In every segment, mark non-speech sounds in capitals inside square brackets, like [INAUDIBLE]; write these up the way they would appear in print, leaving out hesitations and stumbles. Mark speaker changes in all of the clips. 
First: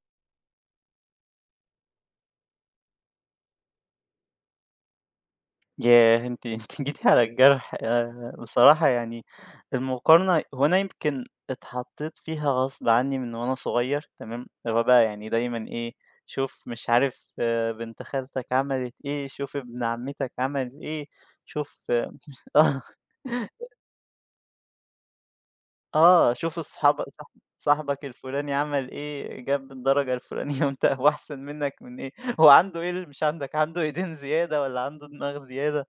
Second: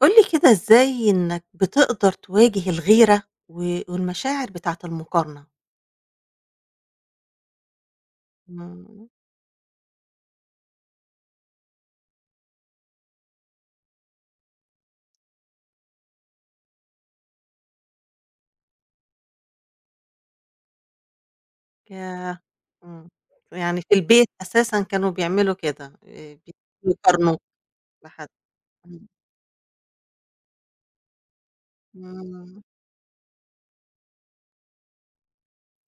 Speaker 1: قُل لي كده إزاي إنك بتقدر تواجه الغيرة و والمشاعر بتاعة المقارنة؟
Speaker 2: ياه! أنتِ [LAUGHS] أنتِ جيتِ على الجرح، بصراحة
Speaker 1: إمم،
Speaker 2: يعني المقارنة هو أنا يمكن اتحطيت فيها غصب عني من وأنا صغير تمام، اللي هو بقى يعني دايمًا إيه، شوف مش عارف بنت خالتك عملت إيه، شوف ابن عمتك عمل إيه، شوف
Speaker 1: ياه! إمم،
Speaker 2: [LAUGHS]
Speaker 1: يعني في البيت أساسًا كانوا بيعملوا كده،
Speaker 2: شوف صحاب صاحب
Speaker 1: بيقارنوا
Speaker 2: صاحبك
Speaker 1: بحد.
Speaker 2: الفلاني عمل
Speaker 1: إمم،
Speaker 2: إيه، جاب الدرجة الفلانية [LAUGHS] وأنت هو أحسن منك من إيه، هو
Speaker 1: إمم،
Speaker 2: عنده إيه اللي مش عندك، عنده إيدين زيادة والّا عنده دماغ زيادة؟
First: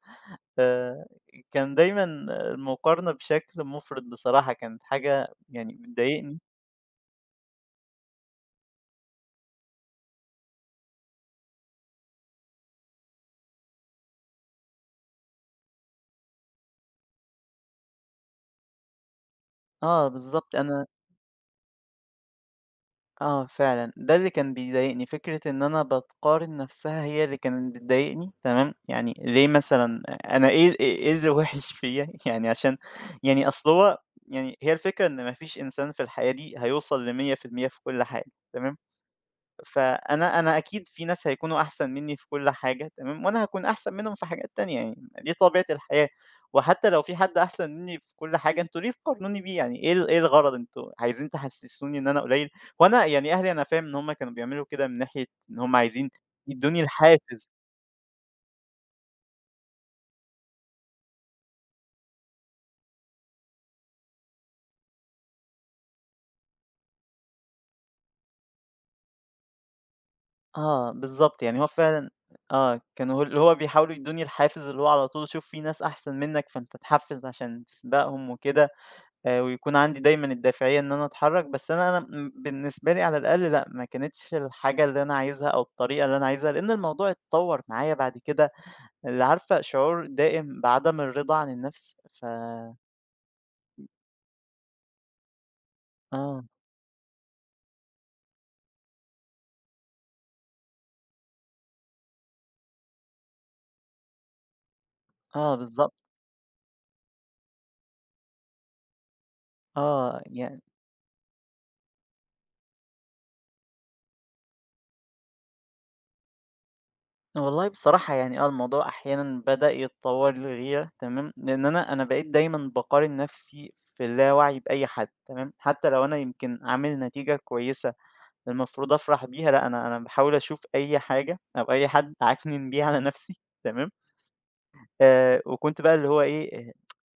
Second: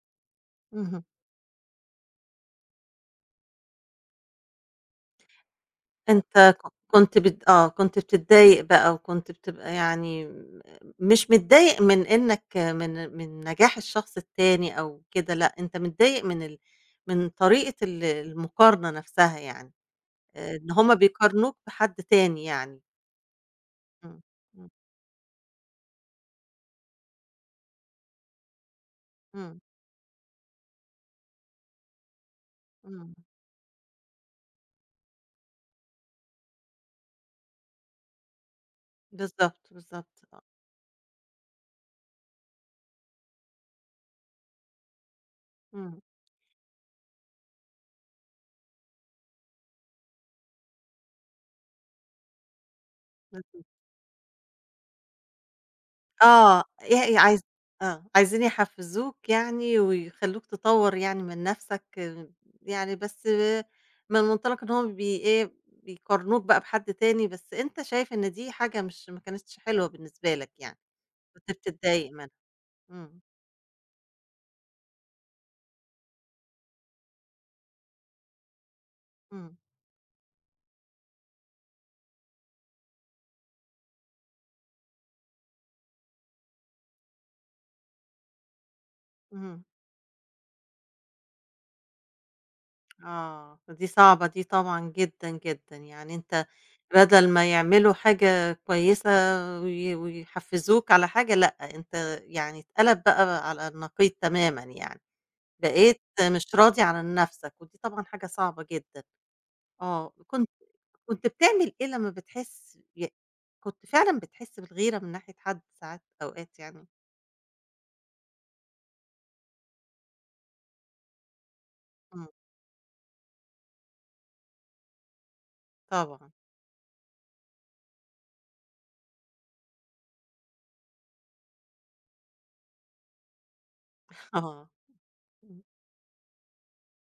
Speaker 1: اهم.
Speaker 2: آآ كان دايمًا المقارنة بشكل مُفرط بصراحة، كانت حاجة يعني بتضايقني.
Speaker 1: أنت ك كنت بت آه، كنت بتتضايق بقى وكنت بتبقى يعني مش متضايق من إنك من نجاح الشخص التاني أو كده، لأ، أنت متضايق من من طريقة المقارنة نفسها يعني.
Speaker 2: آه بالضبط،
Speaker 1: إن
Speaker 2: أنا
Speaker 1: هُم بيقارنوك بحد تاني يعني.
Speaker 2: آه فعلًا، ده
Speaker 1: إمم،
Speaker 2: اللي كان
Speaker 1: إمم،
Speaker 2: بيضايقني، فكرة إن أنا باتقارن نَفْسها هي اللي كانت بتضايقني تمام، يعني ليه
Speaker 1: إمم،
Speaker 2: مثلًا أنا إيه اللي وِحِش فيّا؟ [LAUGHS] يعني عشان
Speaker 1: إمم،
Speaker 2: يعني أصل هو يعني هي الفكرة إن ما فيش إنسان في الحياة دي هيوصل ل100% في المية في كل حاجة تمام؟
Speaker 1: بالضبط، بالضبط،
Speaker 2: فأنا
Speaker 1: آه.
Speaker 2: أنا أكيد في ناس هيكونوا أحسن مني في كل حاجة تمام، وأنا هاكون أحسن منهم في حاجات تانية يعني دي طبيعة
Speaker 1: إمم،
Speaker 2: الحياة، وحتى لو في حد أحسن مني في كل حاجة أنتم ليه تقارنوني بيه يعني إيه الغرض أنتم عايزين تحسسوني إن أنا قليل، وأنا يعني أهلي أنا
Speaker 1: بالضبط،
Speaker 2: فاهم إن هُم كانوا بيعملوا كده من ناحية إن هُم عايزين
Speaker 1: آه،
Speaker 2: يدوني
Speaker 1: ي عايز
Speaker 2: الحافز.
Speaker 1: آه، عايزين يحفّزوك يعني ويخلّوك تطوّر يعني من نَفْسك آه. يعني بس آه، من منطلق إن هُم بي إيه، بيقارنوك بقى بحد تاني، بس أنت شايف إن دي حاجة مش ما كانتش حلوة بالنسبة لك يعني،
Speaker 2: آه بالضبط،
Speaker 1: كنت
Speaker 2: يعني هو فعلًا
Speaker 1: بتتضايق منها.
Speaker 2: آه كانوا
Speaker 1: إمم،
Speaker 2: اللي هو بيحاولوا يدوني الحافز اللي هو على طول شوف في ناس أحسن منك فأنت اتحفز عشان تسبقهم وكده.
Speaker 1: إمم،
Speaker 2: ويكون عندي دايمًا الدافعية إن أنا أتحرّك، بس أنا بالنسبة لي على الأقل لأ، ما كانتش الحاجة اللي أنا عايزها أو الطريقة اللي أنا عايزها، لإن الموضوع اتطوّر معايا بعد كده اللي عارفة
Speaker 1: اهم.
Speaker 2: شعور دائم بعدم الرضا عن النَفْس.
Speaker 1: آه، دي صعبة دي طبعًا جدًا، جدًا. يعني
Speaker 2: آه،
Speaker 1: أنت بدل ما يعملوا حاجة كويسة ويحفّزوك على حاجة، لأ، أنت يعني اتقلب بقى على النقيض تمامًا يعني.
Speaker 2: آه
Speaker 1: بقيت
Speaker 2: بالضبط،
Speaker 1: مش راضي عن نَفْسك، ودي طبعًا حاجة صعبة جدًا. آه،
Speaker 2: آه،
Speaker 1: كنت
Speaker 2: يعني
Speaker 1: كنت بتعمل إيه لمّا بتحس ي كنت فعلًا بتحس بالغيرة من ناحية حد ساعات أوقات يعني؟
Speaker 2: والله بصراحة يعني الموضوع أحيانًا بدأ يتطوّر لغيرة تمام، لإن أنا بقيت
Speaker 1: إمم،
Speaker 2: دايمًا باقارن نَفْسي في اللاوعي بأي حد تمام، حتى لو أنا
Speaker 1: طبعًا.
Speaker 2: يمكن عامل نتيجة كويسة المفروض أفرح بيها، لأ أنا باحاول أشوف أي حاجة أو أي حد أعكنن بيه على نفسي [LAUGHS] تمام،
Speaker 1: [LAUGHS] آه. إمم،
Speaker 2: وكنت بقى اللي هو إيه،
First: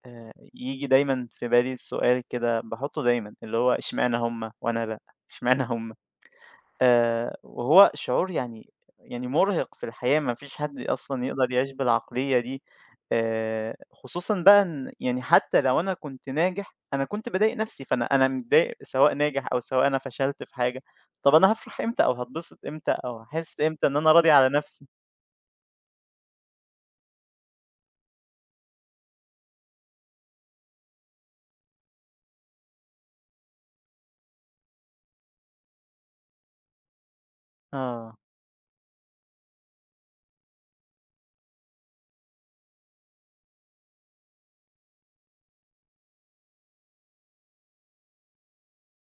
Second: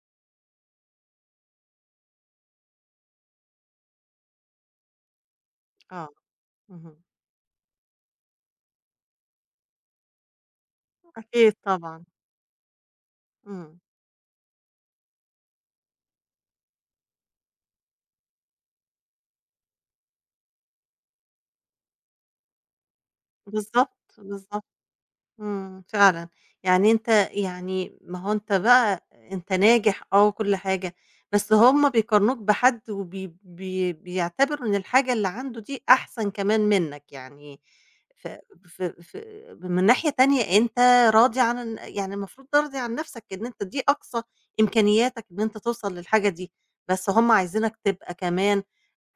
Speaker 2: ييجي دايمًا في بالي السؤال كده باحطه دايمًا، اللي هو إشمعنى هُم وأنا لأ، إشمعنى هُم؟
Speaker 1: آه. اهم.
Speaker 2: وهو شعور يعني مُرهق في الحقيقة، ما فيش حد أصلًا
Speaker 1: أكيد
Speaker 2: يقدر يعيش
Speaker 1: طبعًا.
Speaker 2: بالعقلية دي،
Speaker 1: إمم،
Speaker 2: خصوصًا بقى إن يعني حتى لو أنا كنت ناجح، أنا كنت باضايق نفسي، فأنا متضايق سواء ناجح أو سواء أنا فشلت في حاجة، طَب أنا هافرح إمتى أو هاتبسط إمتى أو هاحس إمتى إن أنا
Speaker 1: بالضبط،
Speaker 2: راضي على
Speaker 1: بالضبط.
Speaker 2: نفسي؟
Speaker 1: فعلًا. يعني أنت يعني ما هو أنت بقى أنت ناجح آه وكل حاجة، بس هُم بيقارنوك بحد وبي بي بيعتبروا إن الحاجة اللي عنده دي أحسن كمان منّك، يعني
Speaker 2: آه،
Speaker 1: ف ف ف من ناحية تانية أنت راضي عن يعني المفروض ترضي عن نَفْسك إن أنت دي أقصى إمكانياتك إن أنت توصل للحاجة دي، بس هُم عايزينك تبقى كمان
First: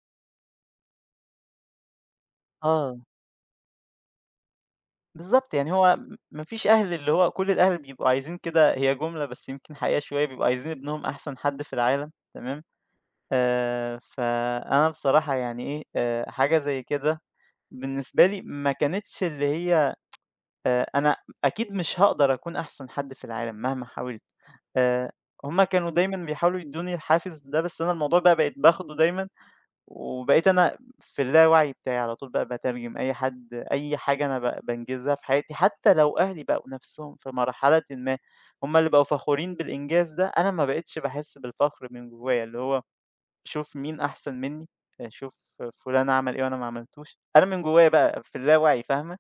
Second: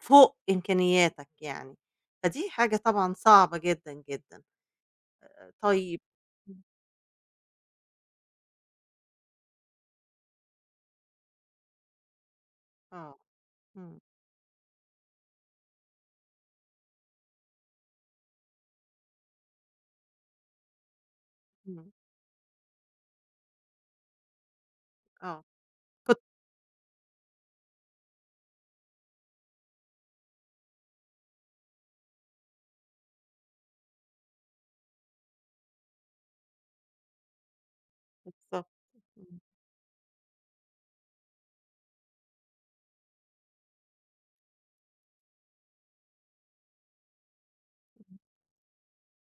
Speaker 1: فوق إمكانياتك يعني. فدي حاجة
Speaker 2: آه،
Speaker 1: طبعًا صعبة جدًا، جدًا.
Speaker 2: بالضبط، يعني هو
Speaker 1: طيب
Speaker 2: ما فيش أهل اللي هو كل الأهل بيبقوا عايزين كده هي جملة بس يمكن حقيقة شوية، بيبقوا عايزين ابنهم أحسن حد في العالم، تمام؟
Speaker 1: آه. إمم،
Speaker 2: فأنا بصراحة يعني إيه، حاجة زي كده بالنسبة لي ما كانتش اللي هي أنا أكيد
Speaker 1: إمم،
Speaker 2: مش هاقدر أكون أحسن حد في العالم مهما حاولت، آآ،
Speaker 1: آه.
Speaker 2: هُم كانوا دايمًا
Speaker 1: كنت
Speaker 2: بيحاولوا يدّوني الحافز ده، بس أنا الموضوع بقى بقيت باخده دايمًا، وبقيت أنا في اللاوعي بتاعي على طول بقى باترجم أي حد، أي حاجة أنا بانجزها في حياتي، حتى لو أهلي بقوا نفسهم في مرحلةٍ ما
Speaker 1: بالضبط.
Speaker 2: هُم اللي بقوا
Speaker 1: إمم.
Speaker 2: فخورين بالإنجاز ده، أنا ما بقيتش باحس بالفخر من جوايا، اللي هو شوف مين أحسن منّي، شوف فُلان عمل إيه وأنا ما عملتوش، أنا من جوّايا بقى في اللاوعي فاهمة؟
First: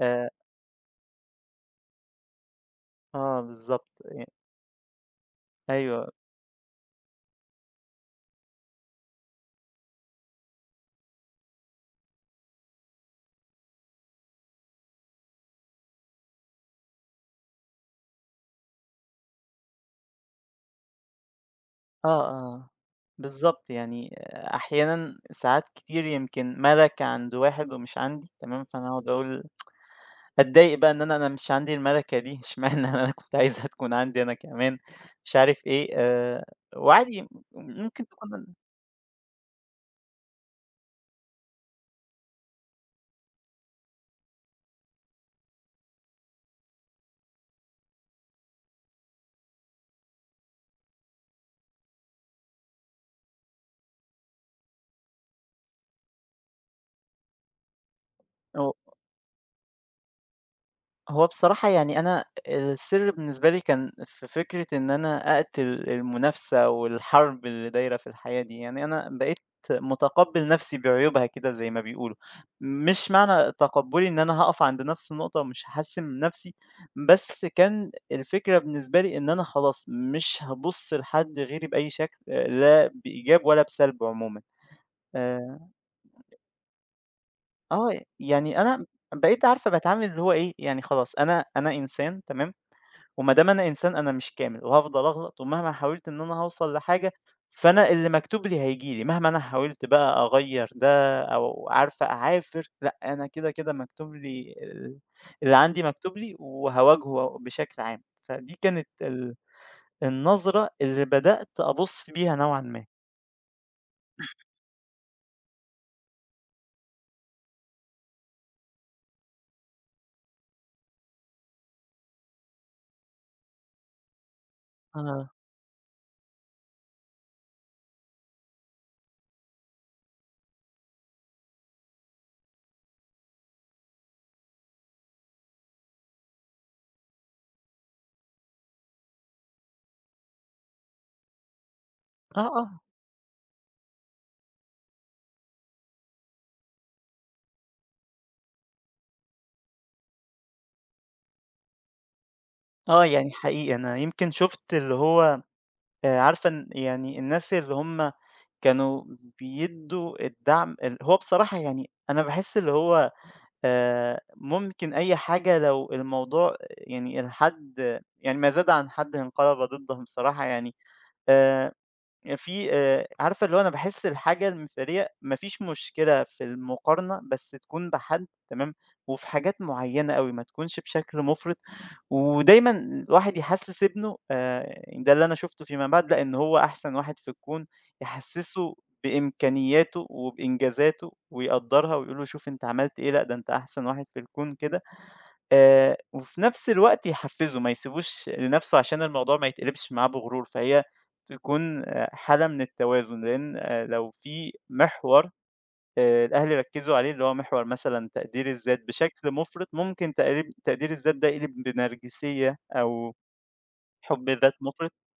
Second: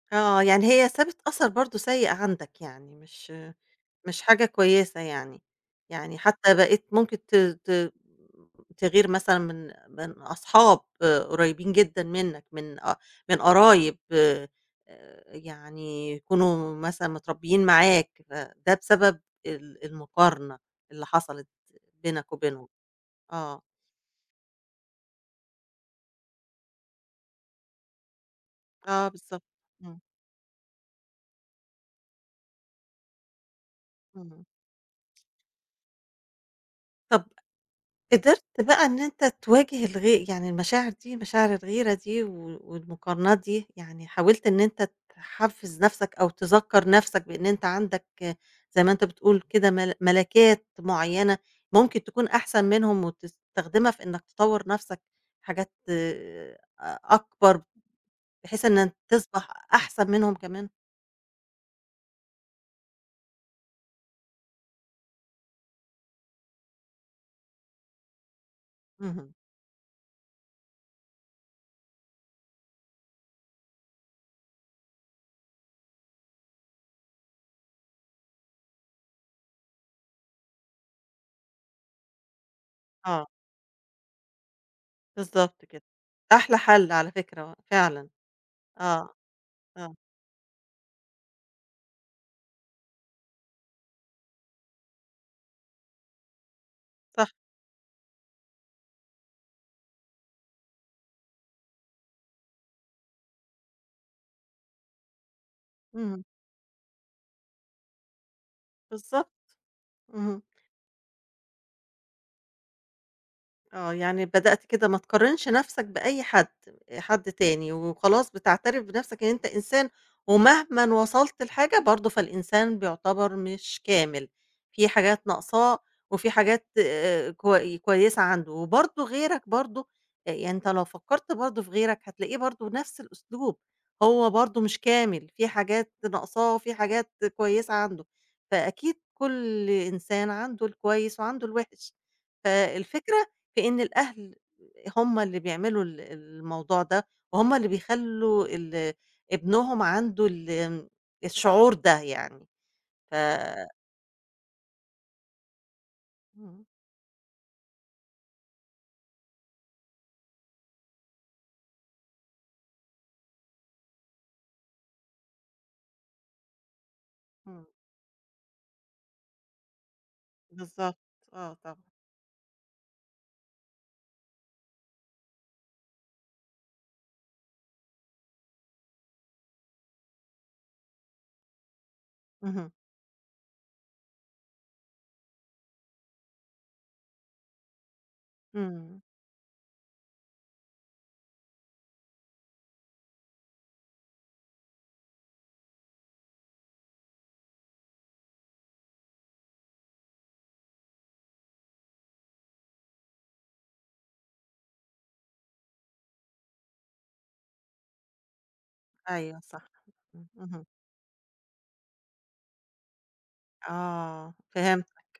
Speaker 2: آآ
Speaker 1: آه، يعني هي سابت أثر برضه سيء عندك يعني، مش
Speaker 2: آه بالضبط،
Speaker 1: مش حاجة كويسة يعني.
Speaker 2: أيوه،
Speaker 1: يعني حتى بقيت ممكن ت ت تغير مثلًا من أصحاب قريبين جدًا منّك، من قرايب يعني يكونوا مثلًا متربيين معاك، فده بسبب المقارنة اللي حصلت
Speaker 2: آه،
Speaker 1: بينك وبينهم.
Speaker 2: آه،
Speaker 1: آه،
Speaker 2: بالضبط، يعني آه، أحيانًا ساعات كتير يمكن مَلَكة عند واحد ومش عندي تمام، فأنا
Speaker 1: آه
Speaker 2: أقعد
Speaker 1: بالضبط.
Speaker 2: أقول
Speaker 1: إمم،
Speaker 2: أتضايق بقى إن أنا مش عندي المَلَكة دي، [LAUGHS] إشمعنى أنا كنت عايزها تكون عندي أنا
Speaker 1: إمم.
Speaker 2: كمان، مش عارف إيه،
Speaker 1: طَب
Speaker 2: وعادي ممكن
Speaker 1: قدرت
Speaker 2: تكون.
Speaker 1: بقى إن أنت تواجه يعني المشاعر دي، مشاعر الغيرة دي والمقارنات دي، يعني حاولت إن أنت تحفّز نَفْسك أو تذكّر نَفْسك بإن أنت عندك آه، زي ما أنت بتقول كده ملكات معيّنة ممكن تكون أحسن منهم وتستخدمها في إنّك تطوّر نَفْسك حاجات أ أكبر بحيث إن أنت تصبح أحسن منهم كمان؟
Speaker 2: هو بصراحة يعني أنا السر بالنسبة لي كان في فكرة إن أنا أقتل المنافسة والحرب اللي دايرة في الحياة دي يعني أنا
Speaker 1: اهم.
Speaker 2: بقيت متقبل نفسي بعيوبها كده زي ما بيقولوا مش معنى تقبلي إن أنا هقف عند نفس النقطة ومش هحسن من نفسي بس كان الفكرة بالنسبة لي إن أنا خلاص مش هبص لحد غيري بأي شكل لا
Speaker 1: آه،
Speaker 2: بإيجاب ولا بسلب عموما.
Speaker 1: بالضبط
Speaker 2: آه.
Speaker 1: كده. أحلى حَل على فكرة
Speaker 2: آه،
Speaker 1: فعلًا.
Speaker 2: يعني أنا
Speaker 1: آه،
Speaker 2: بقيت عارفة
Speaker 1: آه،
Speaker 2: بتعامل اللي هو إيه يعني خلاص أنا أنا إنسان تمام وما دام أنا إنسان أنا مش كامل وهافضل أغلط ومهما حاولت إن أنا هاوصل لحاجة،
Speaker 1: صح.
Speaker 2: فأنا اللي مكتوب لي هييجي لي، مهما أنا حاولت بقى أغيّر ده أو عارفة أعافر، لأ أنا كده، كده مكتوب لي ال اللي عندي مكتوب
Speaker 1: اهم،
Speaker 2: لي وهاواجهه بشكل عام. فدي كانت
Speaker 1: بالضبط.
Speaker 2: ال
Speaker 1: اهم.
Speaker 2: النظرة اللي بدأت أبُص بيها نوعًا ما.
Speaker 1: آه، يعني بدأت كده ما تقارنش نفْسك بأي حد، حد تاني، وخلاص بتعترف بنفْسك إن أنت إنسان، ومهمًا وصلت لحاجة برضه فالإنسان بيعتبر مش كامل، في حاجات
Speaker 2: آه،
Speaker 1: ناقصاه، وفي حاجات كويسة عنده، وبرضه غيرك برضه يعني أنت لو فكّرت برضه في غيرك هتلاقيه برضه نفْس الأسلوب. هو برضه مش كامل، في حاجات ناقصاه، وفي حاجات كويسة عنده. فأكيد كل إنسان عنده الكويس وعنده الوحش.
Speaker 2: آه، آه،
Speaker 1: فالفكرة في إن الأهل هم اللي بيعملوا الموضوع ده، وهُم اللي بيخلّوا ابنهم عنده ال آمم، الشعور ده يعني.
Speaker 2: آه،
Speaker 1: ف
Speaker 2: يعني حقيقي أنا يمكن شُفت اللي هو عارفة
Speaker 1: إمم،
Speaker 2: يعني الناس اللي هُم كانوا بيدّوا الدعم ال هو بصراحة يعني أنا باحس اللي هو ممكن أي حاجة لو الموضوع يعني
Speaker 1: إمم،
Speaker 2: الحد يعني ما زاد عن حده انقلب ضده بصراحة يعني
Speaker 1: بالضبط. آه
Speaker 2: آآ
Speaker 1: طبعًا.
Speaker 2: يعني في عارفة اللي هو أنا باحس الحاجة المثالية ما فيش مشكلة في المقارنة، بس تكون بحد تمام، وفي حاجات معيّنة أوي، ما تكونش بشكل مُفرط،
Speaker 1: اهم.
Speaker 2: ودايمًا الواحد يحسّس ابنه يعني ده اللي أنا شُفته فيما بعد، لأن هو أحسن واحد في الكون، يحسّسه
Speaker 1: إمم.
Speaker 2: بإمكانياته وبإنجازاته ويقدّرها ويقول له شوف أنت عملت إيه، لأ ده أنت أحسن واحد في الكون كده. وفي نفس الوقت يحفّزه، ما يسيبوش لنفسه عشان الموضوع ما يتقلبش معاه بغرور، فهي تكون حالة من التوازن، لإن لو في محور الأهل ركّزوا عليه اللي هو محور مثلًا تقدير الذات بشكل
Speaker 1: أيوه
Speaker 2: مُفرط،
Speaker 1: صح.
Speaker 2: ممكن
Speaker 1: إمم.
Speaker 2: تقريب
Speaker 1: اهم.
Speaker 2: تقدير الذات ده يقلب بنرجسية أو حُب
Speaker 1: آه
Speaker 2: ذات مُفرط.
Speaker 1: فهمتك.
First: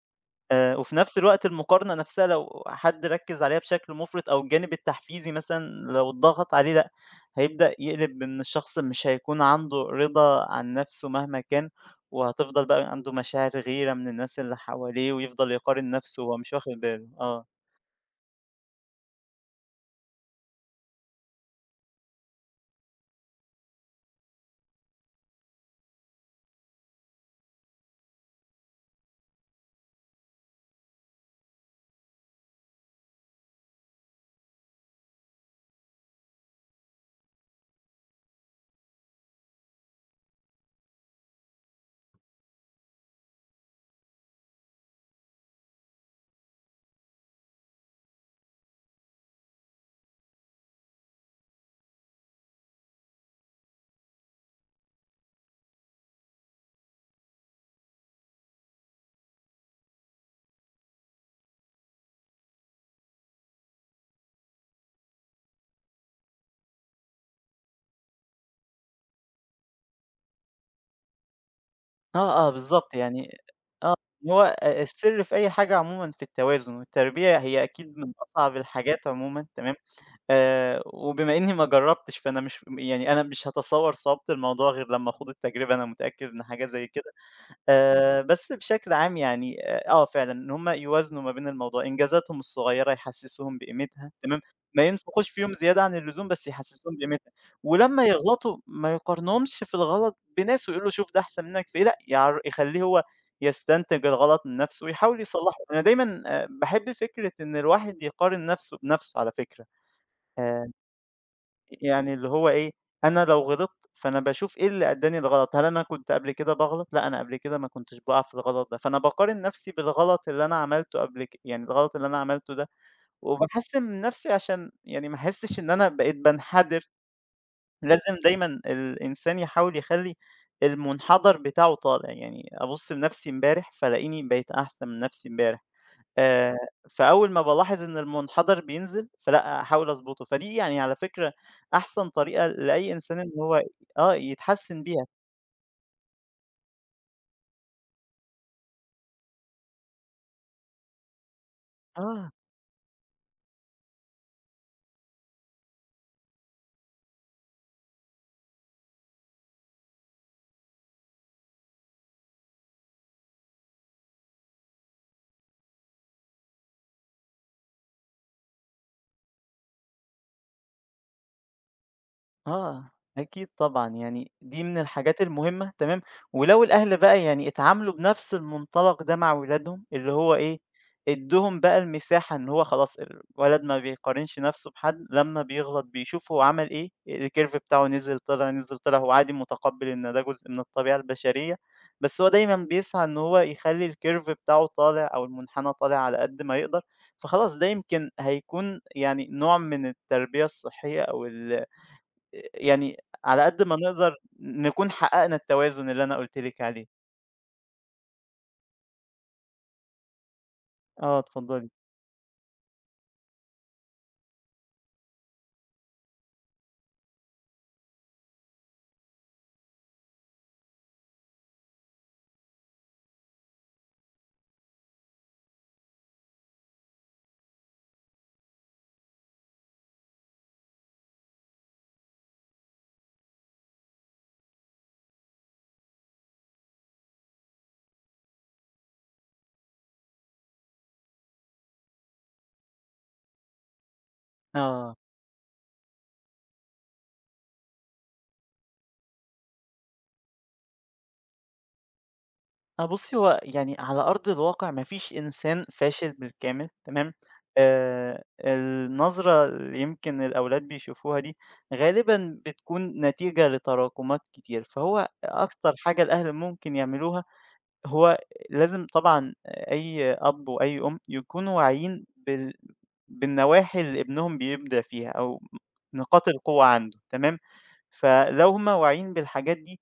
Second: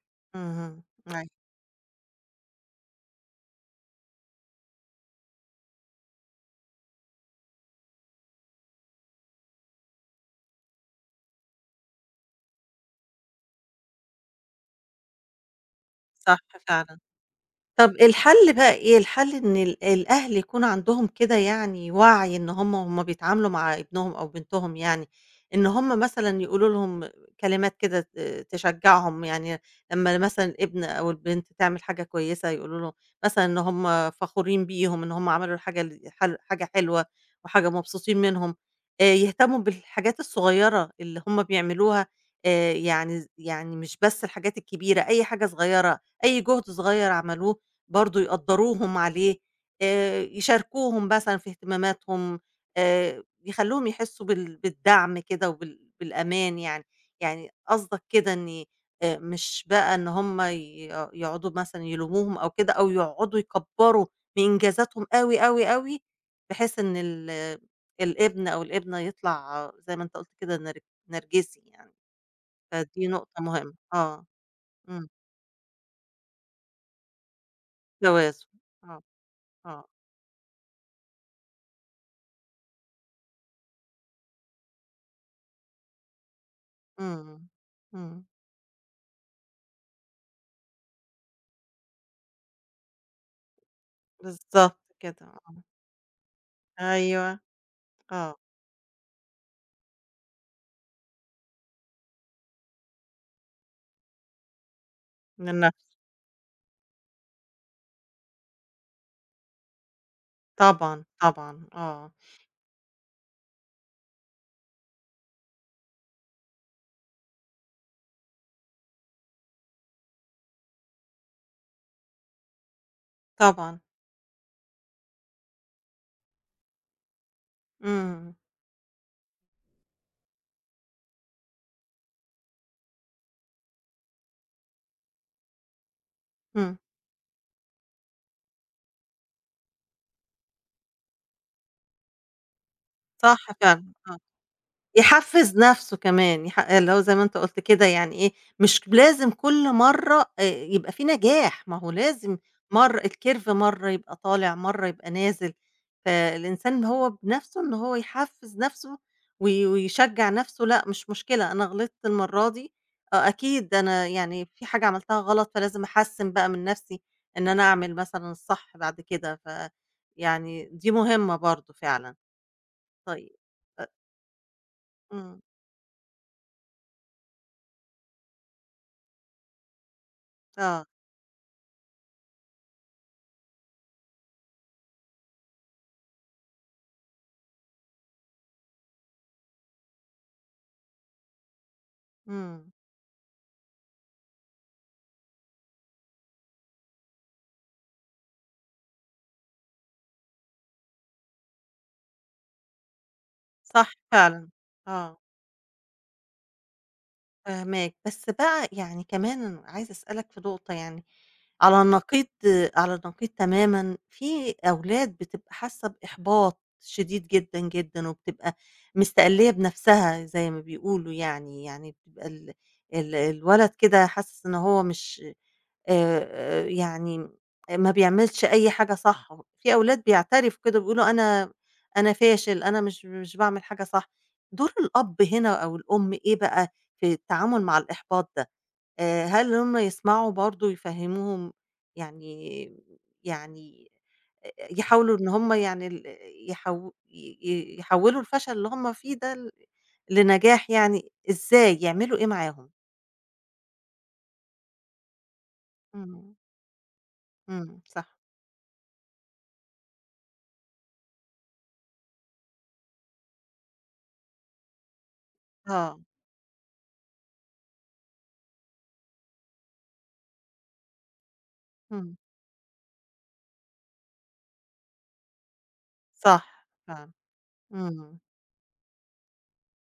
Speaker 1: اهم.
Speaker 2: وفي نفس
Speaker 1: أيوه
Speaker 2: الوقت المقارنة نفسها لو حد ركّز عليها بشكل مُفرط أو الجانب التحفيزي مثلًا لو اتضغط عليه لأ، هيبدأ يقلب إن الشخص مش هيكون عنده رضا عن نفسه مهما كان، وهتفضل بقى عنده مشاعر غيرة من الناس اللي حواليه، ويفضل يقارن نفسه
Speaker 1: صح
Speaker 2: وهو مش واخد
Speaker 1: فعلًا.
Speaker 2: باله، آه،
Speaker 1: طب الحل بقى إيه؟ الحل إن الأهل يكون عندهم كده يعني وعي إن هم وهُم بيتعاملوا مع ابنهم أو بنتهم يعني، إن هم مثلًا يقولوا لهم كلمات كده تشجّعهم. يعني لمّا مثلًا الابن أو البنت تعمل حاجة كويسة يقولوا لهم مثلًا إن هم فخورين بيهم، إن هم عملوا الحاجة ال حل حاجة حلوة وحاجة مبسوطين منهم، يهتموا بالحاجات الصغيرة اللي هم بيعملوها يعني ز يعني مش بس الحاجات الكبيرة، أي حاجة صغيرة، أي جهد صغير عملوه برضه يقدّروهم عليه، يشاركوهم مثلًا في اهتماماتهم، يخلّوهم يحسّوا بالدعم كده بالأمان يعني. يعني قصدك كده إن مش بقى إن هم ي يقعدوا مثلًا يلوموهم أو كده أو يقعدوا يكبّروا من إنجازاتهم أوي، أوي، أوي، بحيث إن الابن أو الابنة يطلع زي ما أنت قُلت كده نرجسي يعني.
Speaker 2: آه، آه، بالضبط
Speaker 1: فدي
Speaker 2: يعني
Speaker 1: نقطة مهمة.
Speaker 2: آه،
Speaker 1: آه.
Speaker 2: هو
Speaker 1: إمم،
Speaker 2: السر في أي حاجة عمومًا في التوازن، والتربية هي أكيد من
Speaker 1: توازن.
Speaker 2: أصعب
Speaker 1: آه،
Speaker 2: الحاجات عمومًا، تمام؟
Speaker 1: آه.
Speaker 2: وبما إني ما جرّبتش فأنا مش يعني أنا مش هاتصوّر صعوبة الموضوع غير لمّا أخوض التجربة، أنا متأكد إن حاجة زي كده
Speaker 1: إمم. إمم.
Speaker 2: بس بشكل عام يعني آه، آه، فعلًا إن هم يوازنوا ما بين الموضوع، إنجازاتهم الصغيّرة يحسّسوهم بقيمتها تمام،
Speaker 1: بالضبط
Speaker 2: ما ينفقوش
Speaker 1: كده.
Speaker 2: فيهم زيادة عن اللزوم بس
Speaker 1: آه،
Speaker 2: يحسّسوهم بقيمتها،
Speaker 1: أيوه.
Speaker 2: ولمّا
Speaker 1: آه،
Speaker 2: يغلطوا ما يقارنهمش في الغلط بناس ويقولوا شوف ده أحسن منك في إيه، لأ يخلّيه هو يستنتج الغلط من نَفْسه ويحاول
Speaker 1: من
Speaker 2: يصلّحه، أنا
Speaker 1: النَفْس.
Speaker 2: دايمًا باحب فكرة إن الواحد يقارن نَفْسه بنَفْسه على فكرة آآ
Speaker 1: طبعًا، طبعًا، آه.
Speaker 2: يعني اللي هو إيه، أنا لو غلطت فأنا باشوف إيه اللي أدّاني للغلط، هل أنا كنت قبل كده باغلط؟ لأ، أنا قبل كده ما كنتش باقع في الغلط ده، فأنا باقارن نفسي بالغلط اللي أنا عملته قبل ك يعني الغلط اللي أنا عملته ده،
Speaker 1: طبعًا.
Speaker 2: وباحسّن من نفسي عشان يعني ما أحسّش إن أنا بقيت بانحدر، لازم
Speaker 1: إمم.
Speaker 2: دايمًا الإنسان يحاول يخلّي المنحدر بتاعه طالع، يعني أبُص لنفسي امبارح فالاقيني بقيت أحسن من نفسي امبارح. آآ،
Speaker 1: إمم،
Speaker 2: فأول ما بالاحظ إن المنحدر بينزل، فلأ أحاول أضبطه، فدي يعني على فكرة أحسن طريقة لأي إنسان إن
Speaker 1: صح
Speaker 2: هو
Speaker 1: فعلًا،
Speaker 2: آه،
Speaker 1: آه.
Speaker 2: يتحسّن بيها.
Speaker 1: يحفّز نَفْسه كمان، اللي هو زي ما أنت قُلت كده يعني إيه، مش لازم كل مرّة يبقى في نجاح، ما هو
Speaker 2: آه.
Speaker 1: لازم مَرّة الكيرف مرّة يبقى طالع، مرّة يبقى نازل. فالإنسان هو بنَفْسه إن هو يحفّز نَفْسه ويشجّع نَفْسه. لأ، مش مشكلة أنا غلطت المرّة دي، آه أكيد أنا يعني في حاجة عملتها غلط فلازم أحسّن بقى من نَفْسي إن أنا أعمل مثلًا الصح بعد كده. ف يعني دي مهمة برضه فعلًا.
Speaker 2: آه،
Speaker 1: طيب
Speaker 2: أكيد
Speaker 1: أ
Speaker 2: طبعًا، يعني دي من الحاجات
Speaker 1: إمم،
Speaker 2: المهمة تمام، ولو الأهل بقى يعني اتعاملوا بنفس المنطلق ده مع ولادهم، اللي هو إيه،
Speaker 1: آه.
Speaker 2: ادّوهم بقى المساحة إن هو خلاص الولد ما بيقارنش نفسه بحد، لمّا بيغلط بيشوف هو عمل إيه، الcurve بتاعه نزل، طلع، نزل، طلع، هو عادي متقبّل إن ده جزء من الطبيعة البشرية، بس هو دايمًا
Speaker 1: إمم،
Speaker 2: بيسعى إن هو يخلّي الcurve بتاعه طالع أو المنحنى طالع على قد ما يقدر، فخلاص ده يمكن هيكون يعني نوع من التربية الصحية أو ال يعني على قد ما
Speaker 1: صح
Speaker 2: نقدر
Speaker 1: فعلًا،
Speaker 2: نكون
Speaker 1: آه،
Speaker 2: حققنا التوازن اللي أنا قُلت لِك عليه.
Speaker 1: فاهماك. بس بقى يعني كمان عايزة أسألك في نقطة يعني،
Speaker 2: آه، اتفضلي.
Speaker 1: على النقيض على النقيض تمامًا، في أولاد بتبقى حاسة بإحباط شديد جدًا، جدًا، وبتبقى مستقلّية بنفسها زي ما بيقولوا يعني. يعني بتبقى ال ال الولد كده حاسس إن هو مش آآ يعني ما بيعملش أي حاجة صح. في أولاد بيعترفوا كده بيقولوا أنا فاشل، أنا مش مش باعمل حاجة صح. دور الأب هنا أو الأم إيه بقى في التعامل مع الإحباط ده؟ هل هُم يسمعوا برضه ويفهموهم يعني يعني آآ
Speaker 2: آه.
Speaker 1: يحاولوا إن هُم يعني ال يحو ي ي يحوّلوا الفشل اللي هُم فيه ده لنجاح يعني. إزاي، يعملوا إيه معاهم؟
Speaker 2: آه، بُصّي، هو يعني على أرض الواقع ما فيش إنسان فاشل
Speaker 1: إمم،
Speaker 2: بالكامل، تمام؟
Speaker 1: إمم، صح.
Speaker 2: النظرة اللي يمكن الأولاد بيشوفوها دي غالبًا بتكون نتيجة لتراكمات كتير، فهو أكتر
Speaker 1: آه.
Speaker 2: حاجة الأهل ممكن يعملوها هو لازم طبعًا أي أب وأي أم يكونوا واعيين
Speaker 1: إمم.
Speaker 2: بالنواحي اللي ابنهم بيبدع فيها أو نقاط القوة
Speaker 1: صح
Speaker 2: عنده
Speaker 1: فعلًا.
Speaker 2: تمام،
Speaker 1: إمم.
Speaker 2: فلو هُم واعيين بالحاجات دي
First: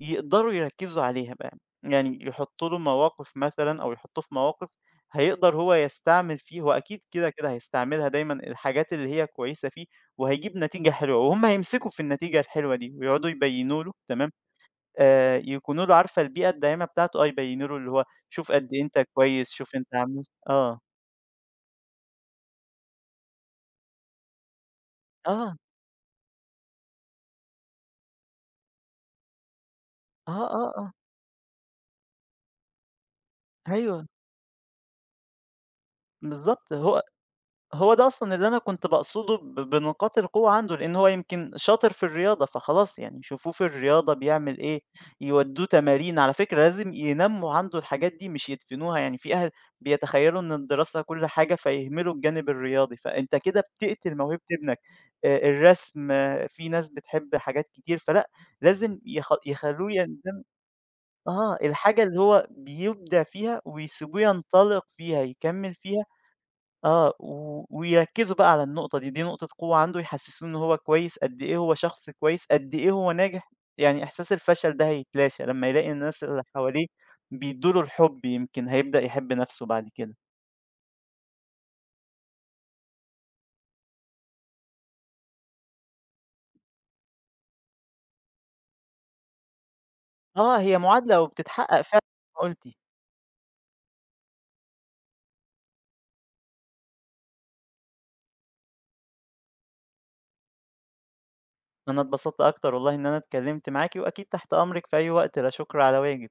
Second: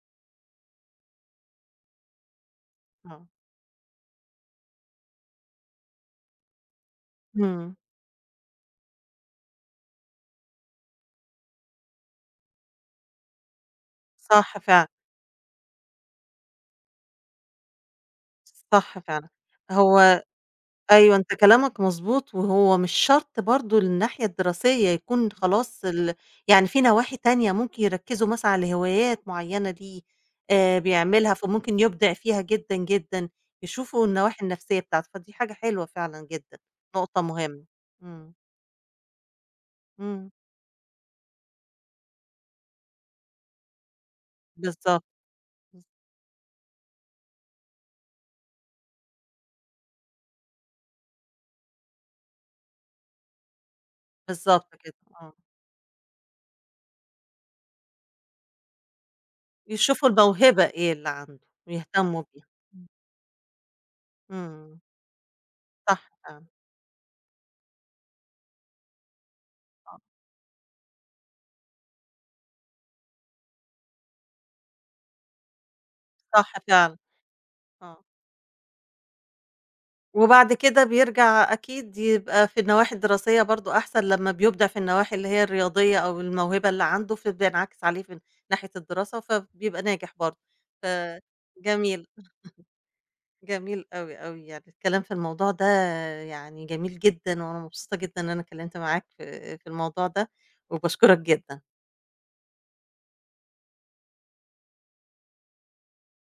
Speaker 2: يقدروا يركّزوا عليها بقى، يعني يحطّوا له
Speaker 1: آه.
Speaker 2: مواقف مثلًا أو يحطّوه في مواقف هيقدر هو يستعمل فيه هو أكيد كده، كده
Speaker 1: إمم.
Speaker 2: هيستعملها دايمًا الحاجات اللي هي كويسة فيه وهيجيب نتيجة حلوة وهُم هيمسكوا في النتيجة الحلوة دي ويقعدوا يبيّنوا له تمام،
Speaker 1: صح فعلًا.
Speaker 2: يكونوا له عارفة البيئة الداعمة بتاعته آه، يبيّنوا له اللي هو شوف قد إيه
Speaker 1: صح
Speaker 2: أنت
Speaker 1: فعلًا.
Speaker 2: كويس، شوف أنت
Speaker 1: هو
Speaker 2: عملت آه،
Speaker 1: أيوه أنت كلامك مضبوط، وهو مش شرط برضه الناحية الدراسية يكون
Speaker 2: آه،
Speaker 1: خلاص يعني في نواحي تانية ممكن يركّزوا مثلًا على هوايات معيّنة ليه
Speaker 2: آه، آه، آه،
Speaker 1: بيعملها فممكن يبدع فيها جدًا، جدًا. يشوفوا
Speaker 2: أيوه،
Speaker 1: النواحي النفسية بتاعته. فدي حاجة حلوة فعلًا جدًا.
Speaker 2: بالضبط هو
Speaker 1: نقطة مهمة.
Speaker 2: هو ده
Speaker 1: إمم.
Speaker 2: أصلًا اللي أنا كنت باقصده ب بنقاط
Speaker 1: إمم.
Speaker 2: القوة عنده، لإن هو يمكن شاطر في الرياضة، فخلاص يعني يشوفوه في الرياضة بيعمل إيه،
Speaker 1: بالضبط.
Speaker 2: يودّوه تمارين، على فكرة لازم ينمّوا عنده الحاجات دي مش يدفنوها، يعني في أهل بيتخيلوا إن الدراسة كل حاجة فيهملوا الجانب الرياضي، فأنت كده بتقتل موهبة
Speaker 1: بالضبط
Speaker 2: ابنك،
Speaker 1: كده. آه،
Speaker 2: الرسم آه، في ناس بتحب حاجات كتير، فلأ لازم يخلّوه
Speaker 1: يشوفوا
Speaker 2: يندم
Speaker 1: الموهبة إيه اللي عنده
Speaker 2: آه، الحاجة اللي
Speaker 1: ويهتموا بيها.
Speaker 2: هو بيبدع فيها ويسيبوه
Speaker 1: إمم.
Speaker 2: ينطلق فيها، يكمّل فيها
Speaker 1: صح فعلًا.
Speaker 2: آه، و ويركّزوا بقى على النقطة دي، دي نقطة قوة
Speaker 1: آه.
Speaker 2: عنده يحسّسوه إن هو كويس، قد إيه هو شخص كويس، قد إيه هو ناجح، يعني إحساس الفشل ده هيتلاشى لمّا يلاقي الناس اللي
Speaker 1: صح
Speaker 2: حواليه
Speaker 1: فعلًا.
Speaker 2: بيدّوا له
Speaker 1: آه،
Speaker 2: الحُب يمكن هيبدأ يحب نَفْسه بعد كده.
Speaker 1: وبعد كده بيرجع أكيد يبقى في النواحي الدراسية برضه أحسن لمّا بيبدع في النواحي اللي هي الرياضية أو الموهبة اللي عنده، فبينعكس عليه في ناحية الدراسة، فبيبقى ناجح برضه.
Speaker 2: آه، هي معادلة وبتتحقق فعلًا
Speaker 1: جميل.
Speaker 2: زي ما قُلتِ.
Speaker 1: جميل أوي، أوي. يعني الكلام في الموضوع ده يعني جميل جدًا، وأنا مبسوطة جدًا إن أنا اتكلمت معاك في الموضوع ده، وباشكرك جدًا.
Speaker 2: أنا اتبسطت أكتر والله إن أنا اتكلّمت معاكِ وأكيد تحت أمرِك في أي وقت، لا شُكر على واجب.